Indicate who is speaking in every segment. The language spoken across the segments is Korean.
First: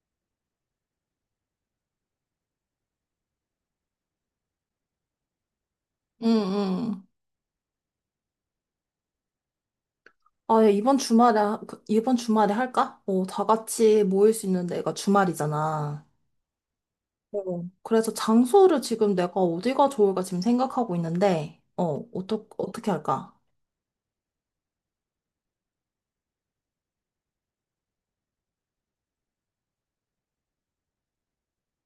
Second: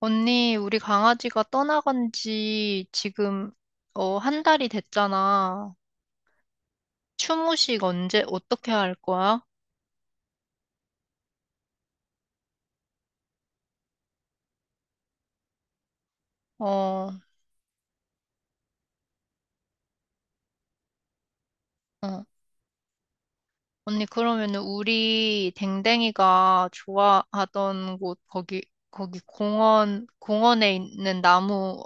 Speaker 1: 언니, 우리 강아지가 떠나간 지 지금, 한 달이 됐잖아.
Speaker 2: 응, 응.
Speaker 1: 추모식 언제, 어떻게 할 거야?
Speaker 2: 아, 야, 이번 주말에, 이번 주말에 할까? 다 같이 모일 수 있는 데가 주말이잖아.
Speaker 1: 어,
Speaker 2: 어, 그래서 장소를 지금 내가 어디가 좋을까 지금 생각하고 있는데,
Speaker 1: 어.
Speaker 2: 어떻게 할까?
Speaker 1: 언니, 그러면은 우리 댕댕이가 좋아하던 곳, 거기, 거기 공원, 공원에 있는 나무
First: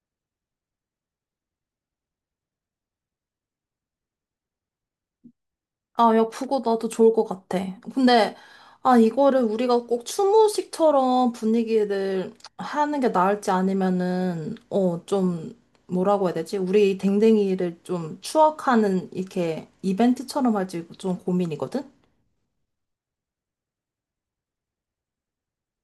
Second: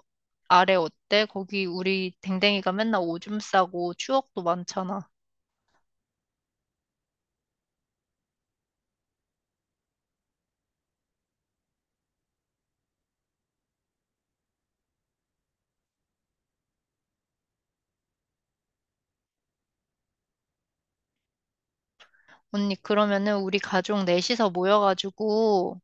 Speaker 1: 아래 어때? 거기 우리 댕댕이가 맨날 오줌 싸고 추억도 많잖아.
Speaker 2: 아, 야, 그거 나도 좋을 것 같아. 근데, 아, 이거를 우리가 꼭 추모식처럼 분위기를 하는 게 나을지 아니면은, 좀, 뭐라고 해야 되지? 우리 댕댕이를 좀 추억하는, 이렇게, 이벤트처럼 할지 좀 고민이거든?
Speaker 1: 언니, 그러면은 우리 가족 넷이서 모여가지고,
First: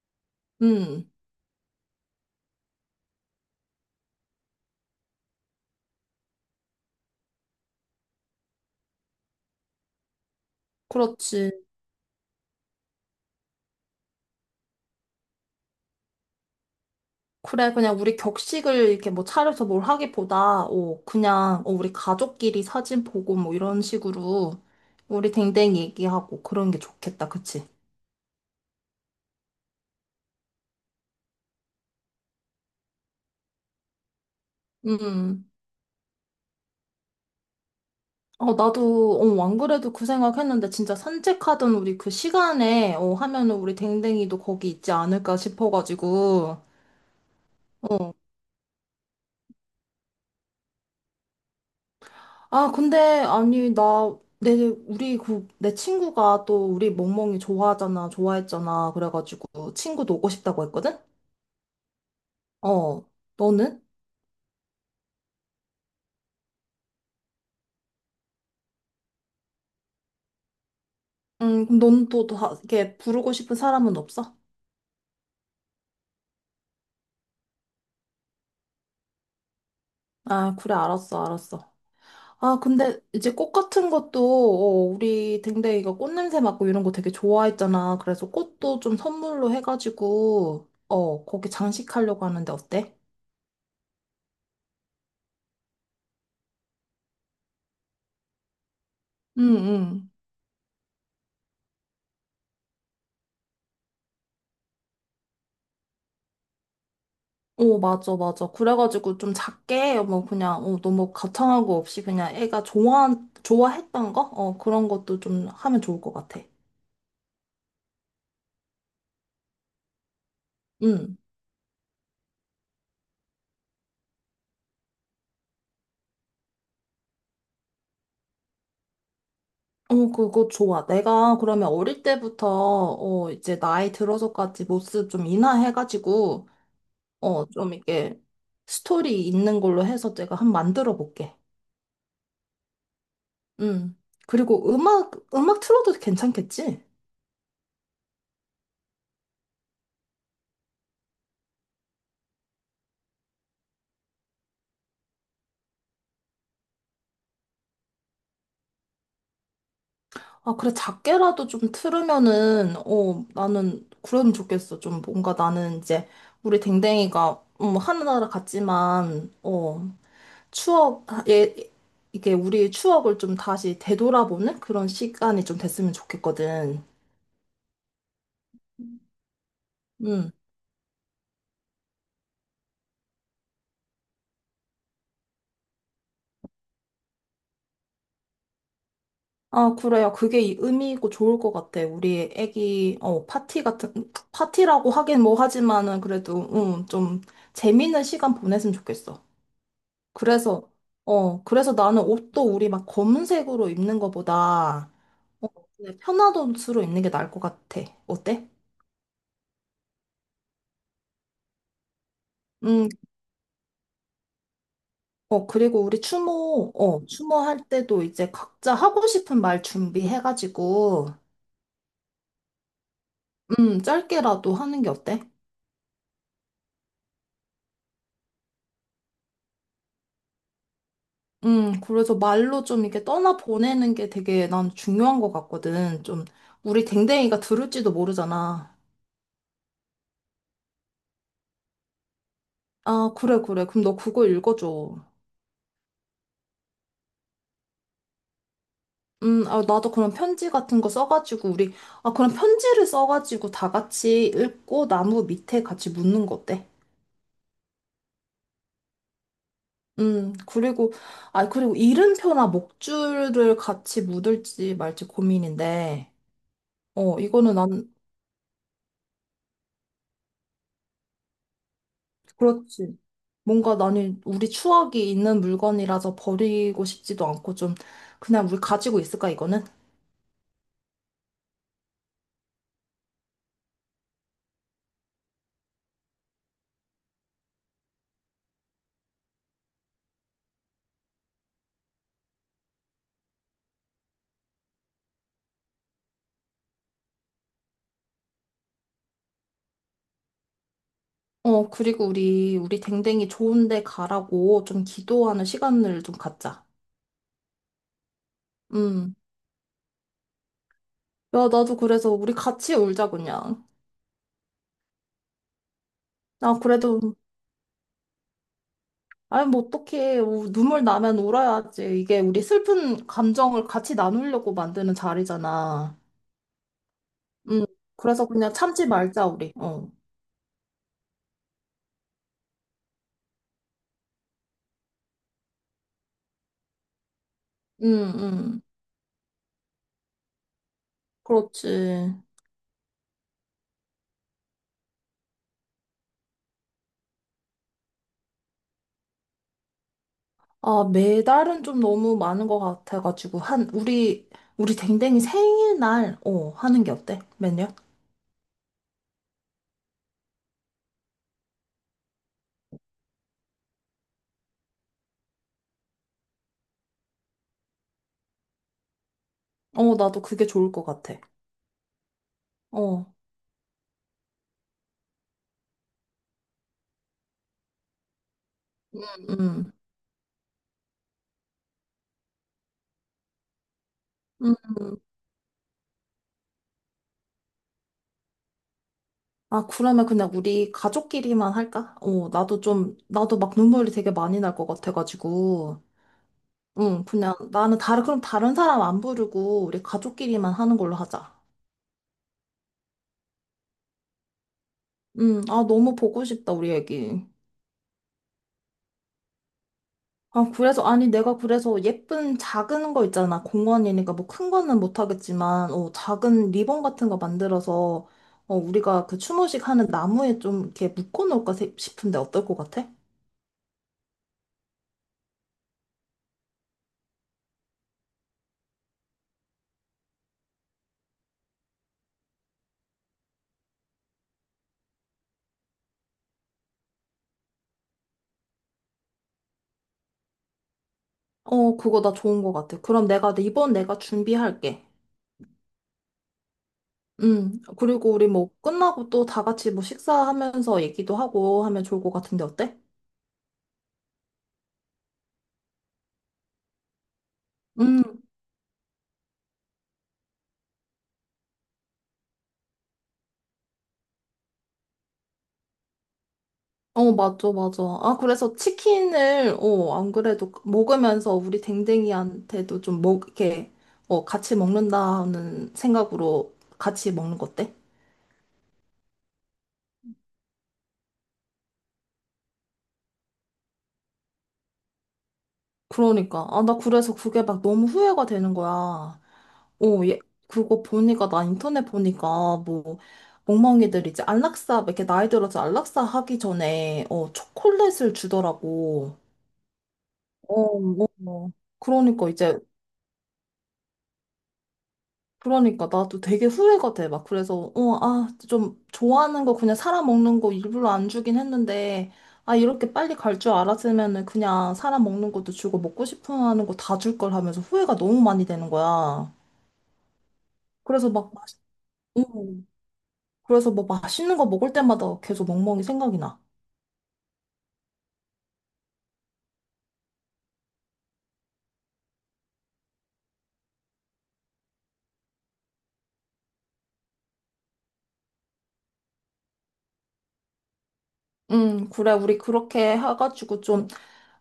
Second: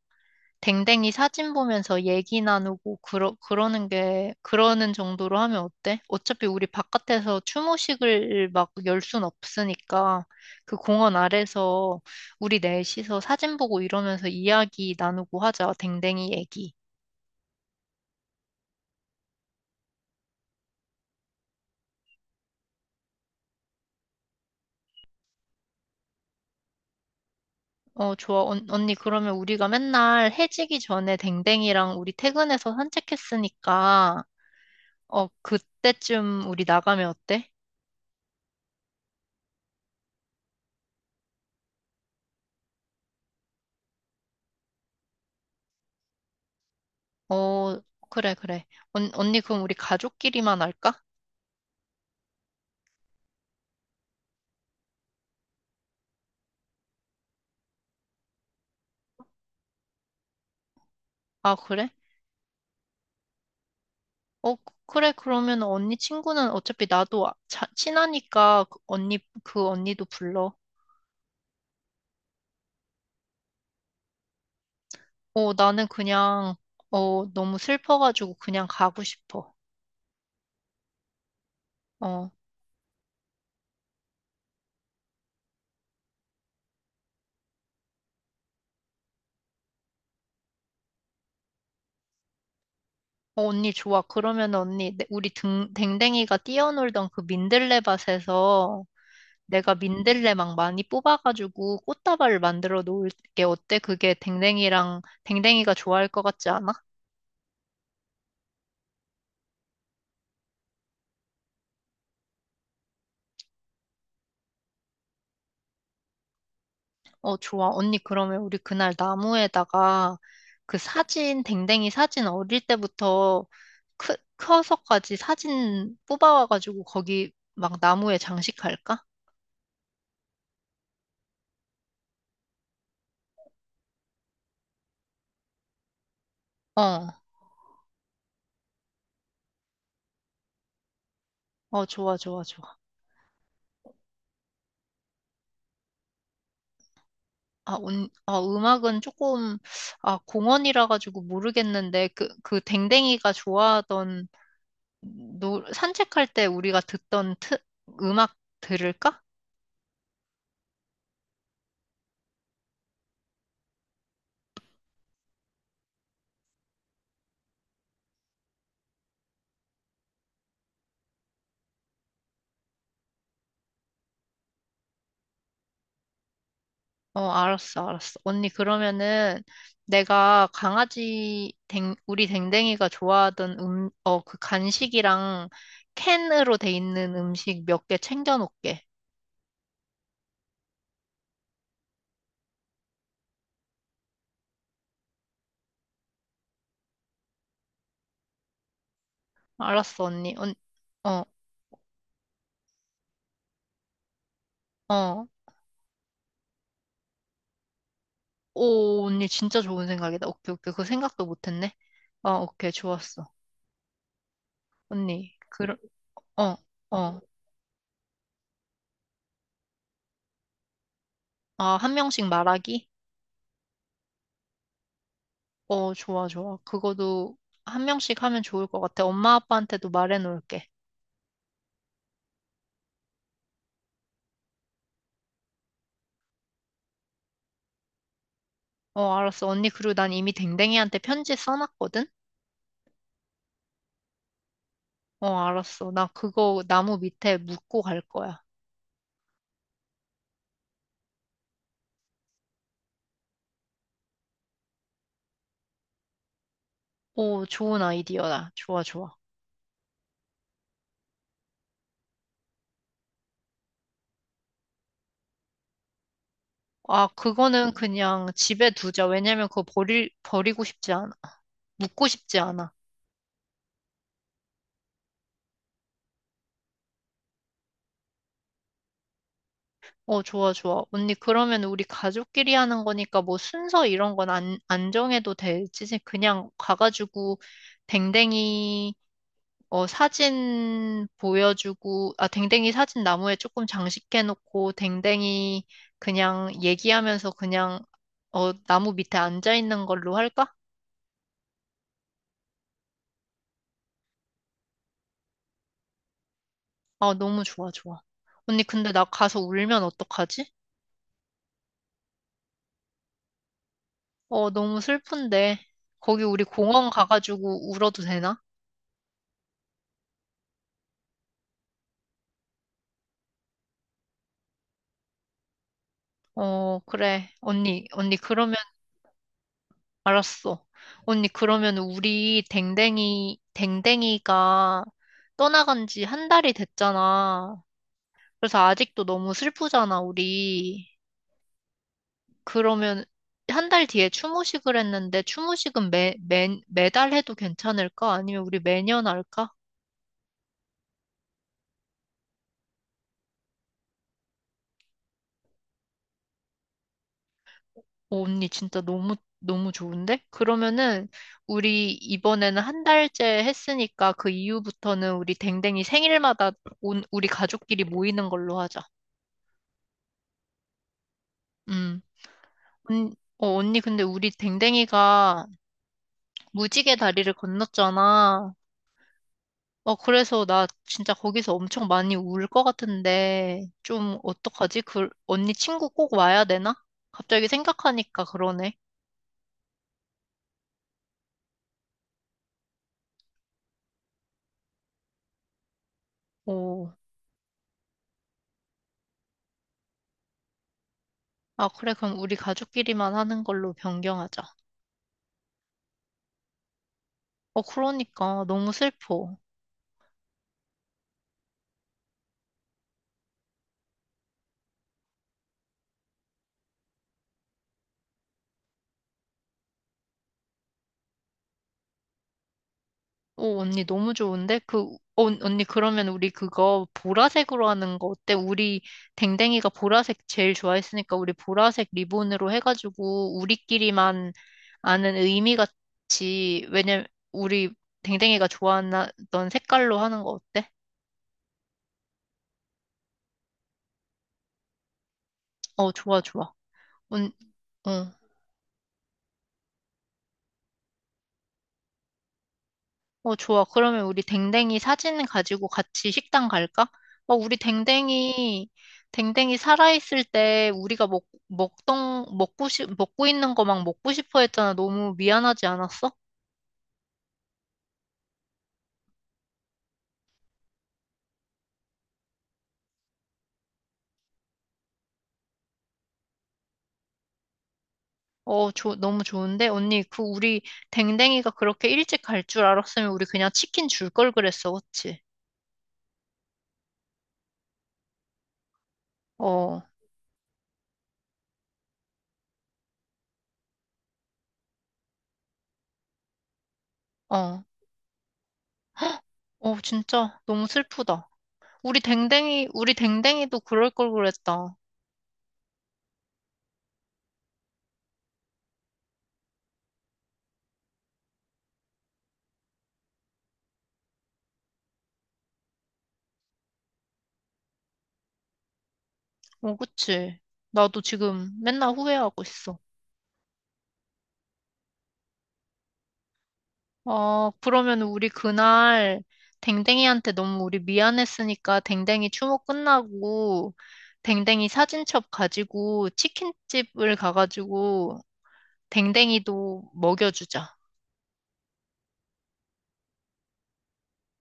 Speaker 2: 음.
Speaker 1: 댕댕이 사진 보면서 얘기 나누고 그러는 게 그러는 정도로 하면 어때? 어차피 우리 바깥에서 추모식을 막 열 순 없으니까 그 공원
Speaker 2: 그렇지.
Speaker 1: 아래서 우리 넷이서 사진 보고 이러면서 이야기 나누고 하자. 댕댕이 얘기.
Speaker 2: 그래, 그냥 우리 격식을 이렇게 뭐 차려서 뭘 하기보다, 그냥, 우리 가족끼리 사진 보고 뭐 이런 식으로 우리 댕댕이 얘기하고 그런 게 좋겠다, 그치?
Speaker 1: 어, 좋아. 언니 그러면 우리가 맨날 해지기 전에 댕댕이랑 우리 퇴근해서 산책했으니까 어,
Speaker 2: 음.
Speaker 1: 그때쯤 우리 나가면 어때?
Speaker 2: 어, 나도, 안 그래도 그 생각했는데 진짜 산책하던 우리 그 시간에, 하면은 우리 댕댕이도 거기 있지 않을까 싶어가지고.
Speaker 1: 어, 그래, 그래. 언, 언니 그럼 우리 가족끼리만 할까?
Speaker 2: 아, 근데, 아니, 나, 내, 우리 그, 내 친구가 또 우리 멍멍이 좋아하잖아, 좋아했잖아. 그래가지고 친구도 오고 싶다고 했거든?
Speaker 1: 아, 그래?
Speaker 2: 어, 너는?
Speaker 1: 어, 그- 래 그러면 언니 친구는 어차피 나도 친하니까 그 언니, 그 언니도 불러.
Speaker 2: 그럼 넌 또, 또, 이렇게 부르고 싶은 사람은 없어?
Speaker 1: 어, 나는 그냥, 어, 너무 슬퍼가지고 그냥 가고 싶어.
Speaker 2: 아, 그래, 알았어, 알았어.
Speaker 1: 어, 어,
Speaker 2: 아, 근데 이제 꽃 같은 것도, 우리 댕댕이가 꽃 냄새 맡고 이런 거 되게 좋아했잖아. 그래서 꽃도 좀 선물로 해가지고, 거기 장식하려고 하는데 어때?
Speaker 1: 언니 좋아. 그러면 언니, 우리 댕댕이가 뛰어놀던 그 민들레 밭에서
Speaker 2: 응,
Speaker 1: 내가
Speaker 2: 응.
Speaker 1: 민들레 막 많이 뽑아가지고 꽃다발을 만들어 놓을게. 어때? 그게 댕댕이가 좋아할 것 같지 않아?
Speaker 2: 오, 맞아, 맞아. 그래가지고 좀 작게, 뭐, 그냥, 너무 거창하고 없이 그냥 애가 좋아, 좋아했던 거? 그런 것도 좀 하면 좋을 것 같아.
Speaker 1: 어, 좋아. 언니, 그러면 우리 그날 나무에다가
Speaker 2: 응.
Speaker 1: 댕댕이 사진 어릴 때부터 커서까지 사진 뽑아와가지고 거기 막 나무에 장식할까?
Speaker 2: 어, 그거 좋아. 내가 그러면 어릴 때부터, 이제 나이 들어서까지 모습 좀 인하해가지고,
Speaker 1: 어,
Speaker 2: 좀 이렇게 스토리 있는 걸로 해서 내가 한 만들어 볼게.
Speaker 1: 어, 좋아, 좋아, 좋아.
Speaker 2: 음. 그리고 음악, 음악 틀어도 괜찮겠지?
Speaker 1: 아, 음악은 조금, 아, 공원이라 가지고 모르겠는데, 그 댕댕이가 좋아하던, 산책할 때 우리가 듣던 음악 들을까?
Speaker 2: 아, 그래, 작게라도 좀 틀으면은, 나는 그러면 좋겠어. 좀 뭔가 나는 이제 우리 댕댕이가, 하늘나라 같지만, 추억, 아, 예, 이게 우리의 추억을 좀 다시 되돌아보는 그런 시간이 좀 됐으면 좋겠거든.
Speaker 1: 어, 알았어, 알았어. 언니, 그러면은
Speaker 2: 음.
Speaker 1: 내가 우리 댕댕이가 좋아하던 그 간식이랑 캔으로 돼 있는 음식 몇 개 챙겨놓을게.
Speaker 2: 아, 그래요. 그게 의미 있고 좋을 것 같아. 우리 애기, 파티 같은, 파티라고 하긴 뭐 하지만은 그래도, 좀 재밌는 시간 보냈으면 좋겠어.
Speaker 1: 알았어, 언니. 언,
Speaker 2: 그래서,
Speaker 1: 어,
Speaker 2: 그래서 나는 옷도 우리 막 검은색으로 입는 거보다,
Speaker 1: 어.
Speaker 2: 어, 그냥 편한 옷으로 입는 게 나을 것 같아. 어때?
Speaker 1: 오, 언니 진짜 좋은 생각이다. 오케이, 오케이. 그 생각도 못했네. 어, 오케이,
Speaker 2: 음.
Speaker 1: 좋았어. 언니,
Speaker 2: 어,
Speaker 1: 그,
Speaker 2: 그리고 우리
Speaker 1: 어,
Speaker 2: 추모,
Speaker 1: 어.
Speaker 2: 추모할 때도 이제 각자 하고 싶은 말 준비해가지고,
Speaker 1: 아, 한 명씩 말하기?
Speaker 2: 짧게라도 하는 게 어때?
Speaker 1: 어, 좋아, 좋아. 그거도 한 명씩 하면 좋을 것 같아. 엄마 아빠한테도 말해놓을게.
Speaker 2: 그래서 말로 좀 이렇게 떠나보내는 게 되게 난 중요한 것 같거든. 좀, 우리 댕댕이가 들을지도 모르잖아.
Speaker 1: 어, 알았어. 언니, 그리고 난 이미 댕댕이한테 편지 써놨거든?
Speaker 2: 아, 그래, 그래. 그럼 너 그거 읽어줘.
Speaker 1: 어, 알았어. 나 그거 나무 밑에 묶고 갈 거야.
Speaker 2: 아, 나도 그런 편지 같은 거 써가지고, 우리, 아, 그런 편지를 써가지고 다 같이 읽고 나무 밑에 같이 묻는 거 어때?
Speaker 1: 오, 좋은 아이디어다. 좋아, 좋아.
Speaker 2: 그리고, 아, 그리고 이름표나 목줄을 같이 묻을지 말지 고민인데,
Speaker 1: 아,
Speaker 2: 이거는
Speaker 1: 그거는
Speaker 2: 난,
Speaker 1: 그냥 집에 두자. 왜냐면 버리고 싶지 않아. 묻고 싶지 않아.
Speaker 2: 그렇지. 뭔가 나는 우리 추억이 있는 물건이라서 버리고 싶지도 않고 좀, 그냥 우리 가지고 있을까, 이거는?
Speaker 1: 어, 좋아, 좋아. 언니, 그러면 우리 가족끼리 하는 거니까 뭐 순서 이런 건 안 정해도 되지. 그냥 가가지고 댕댕이 사진 보여주고, 아, 댕댕이 사진 나무에 조금 장식해놓고, 댕댕이 그냥 얘기하면서 그냥, 어, 나무 밑에 앉아있는 걸로 할까?
Speaker 2: 어, 그리고 우리 댕댕이 좋은데 가라고 좀 기도하는 시간을 좀 갖자.
Speaker 1: 아, 너무 좋아, 좋아. 언니, 근데 나
Speaker 2: 음.
Speaker 1: 가서 울면 어떡하지?
Speaker 2: 야, 나도 그래서 우리 같이 울자, 그냥.
Speaker 1: 어, 너무 슬픈데. 거기 우리
Speaker 2: 나
Speaker 1: 공원
Speaker 2: 그래도
Speaker 1: 가가지고 울어도 되나?
Speaker 2: 아니, 뭐, 어떡해. 눈물 나면 울어야지. 이게 우리 슬픈 감정을 같이 나누려고 만드는 자리잖아.
Speaker 1: 어, 그래.
Speaker 2: 음
Speaker 1: 언니, 언니,
Speaker 2: 그래서 그냥
Speaker 1: 그러면,
Speaker 2: 참지 말자, 우리. 어.
Speaker 1: 알았어. 언니, 그러면 우리 댕댕이가 떠나간 지 한 달이 됐잖아.
Speaker 2: 응,
Speaker 1: 그래서
Speaker 2: 응.
Speaker 1: 아직도 너무 슬프잖아, 우리.
Speaker 2: 그렇지.
Speaker 1: 그러면 한 달 뒤에 추모식을 했는데 추모식은 매달 해도 괜찮을까? 아니면 우리 매년 할까?
Speaker 2: 아, 매달은 좀 너무 많은 것 같아가지고. 한, 우리, 우리 댕댕이 생일날, 하는 게 어때? 매년?
Speaker 1: 오, 언니 진짜 너무 너무 좋은데? 그러면은 우리 이번에는 한 달째 했으니까 그 이후부터는 우리 댕댕이 생일마다 우리 가족끼리 모이는 걸로 하자.
Speaker 2: 어, 나도 그게 좋을 것 같아.
Speaker 1: 음.
Speaker 2: 어,
Speaker 1: 언니 근데 우리 댕댕이가 무지개 다리를 건넜잖아.
Speaker 2: 음.
Speaker 1: 어, 그래서 나 진짜 거기서 엄청 많이 울 것 같은데, 좀
Speaker 2: 음.
Speaker 1: 어떡하지? 그, 언니 친구 꼭 와야 되나? 갑자기 생각하니까 그러네.
Speaker 2: 아, 그러면 그냥 우리 가족끼리만 할까? 어, 나도 좀, 나도 막 눈물이 되게 많이 날 것 같아가지고.
Speaker 1: 오.
Speaker 2: 응, 그냥 나는 다른, 그럼 다른 사람 안 부르고 우리 가족끼리만 하는 걸로 하자.
Speaker 1: 아, 그래, 그럼 우리 가족끼리만 하는 걸로 변경하자.
Speaker 2: 응, 아, 너무 보고 싶다, 우리 애기.
Speaker 1: 어, 그러니까 너무 슬퍼.
Speaker 2: 아, 그래서, 아니, 내가 그래서 예쁜 작은 거 있잖아. 공원이니까 뭐 큰 거는 못 하겠지만, 작은 리본 같은 거 만들어서, 우리가 그 추모식 하는 나무에 좀 이렇게 묶어놓을까 싶은데 어떨 것 같아?
Speaker 1: 오, 언니 너무 좋은데? 그, 어, 언니 그러면 우리 그거 보라색으로 하는 거 어때? 우리 댕댕이가 보라색 제일 좋아했으니까 우리 보라색 리본으로 해가지고 우리끼리만 아는 의미 같이, 왜냐면 우리 댕댕이가 좋아하던 색깔로 하는 거 어때?
Speaker 2: 어, 그거 나 좋은 것 같아. 그럼 내가, 이번 내가 준비할게.
Speaker 1: 어, 좋아, 좋아. 언,
Speaker 2: 응,
Speaker 1: 어.
Speaker 2: 그리고 우리 뭐 끝나고 또 다 같이 뭐 식사하면서 얘기도 하고 하면 좋을 것 같은데 어때?
Speaker 1: 어, 좋아. 그러면 우리 댕댕이 사진 가지고 같이 식당 갈까? 어, 우리
Speaker 2: 음,
Speaker 1: 댕댕이, 댕댕이 살아있을 때 우리가 먹, 먹던, 먹고 싶, 먹고 있는 거 막 먹고 싶어 했잖아. 너무 미안하지 않았어?
Speaker 2: 어, 맞아, 맞아. 아, 그래서 치킨을, 안 그래도 먹으면서 우리 댕댕이한테도 좀 먹, 이렇게, 같이 먹는다는 생각으로 같이 먹는 거 어때?
Speaker 1: 어, 너무 좋은데? 언니, 그 우리 댕댕이가 그렇게 일찍 갈 줄 알았으면 우리 그냥 치킨 줄 걸 그랬어. 그치?
Speaker 2: 그러니까. 아, 나 그래서 그게 막 너무 후회가 되는 거야.
Speaker 1: 어,
Speaker 2: 어, 얘, 그거 보니까, 나 인터넷 보니까, 뭐, 멍멍이들 이제 안락사, 이렇게 나이 들어서 안락사 하기 전에,
Speaker 1: 어,
Speaker 2: 초콜릿을 주더라고.
Speaker 1: 어, 진짜
Speaker 2: 어,
Speaker 1: 너무
Speaker 2: 어,
Speaker 1: 슬프다.
Speaker 2: 어.
Speaker 1: 우리
Speaker 2: 그러니까 이제
Speaker 1: 댕댕이, 우리 댕댕이도 그럴 걸 그랬다.
Speaker 2: 그러니까 나도 되게 후회가 돼. 막 그래서 어, 아, 좀 좋아하는 거 그냥 사람 먹는 거 일부러 안 주긴 했는데 아, 이렇게 빨리 갈 줄 알았으면은 그냥 사람 먹는 것도 주고 먹고 싶어 하는 거 다 줄 걸 하면서 후회가 너무 많이 되는 거야.
Speaker 1: 어, 그치? 나도
Speaker 2: 그래서 막 맛,
Speaker 1: 지금 맨날 후회하고
Speaker 2: 음,
Speaker 1: 있어.
Speaker 2: 그래서 뭐 맛있는 거 먹을 때마다 계속 멍멍이 생각이 나.
Speaker 1: 어, 그러면 우리 그날 댕댕이한테 너무 우리 미안했으니까 댕댕이 추모 끝나고 댕댕이 사진첩 가지고 치킨집을 가가지고 댕댕이도 먹여주자.
Speaker 2: 그래. 우리 그렇게 해가지고 좀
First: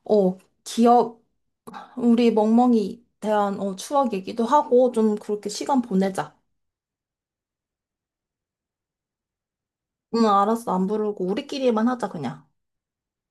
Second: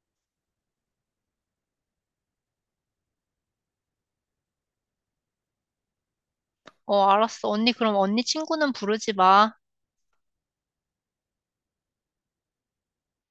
Speaker 2: 어, 기억 우리 멍멍이 대한 추억 얘기도 하고 좀 그렇게 시간 보내자.
Speaker 1: 어, 알았어. 언니, 그럼 언니 친구는 부르지 마.
Speaker 2: 응, 알았어. 안 부르고 우리끼리만 하자, 그냥.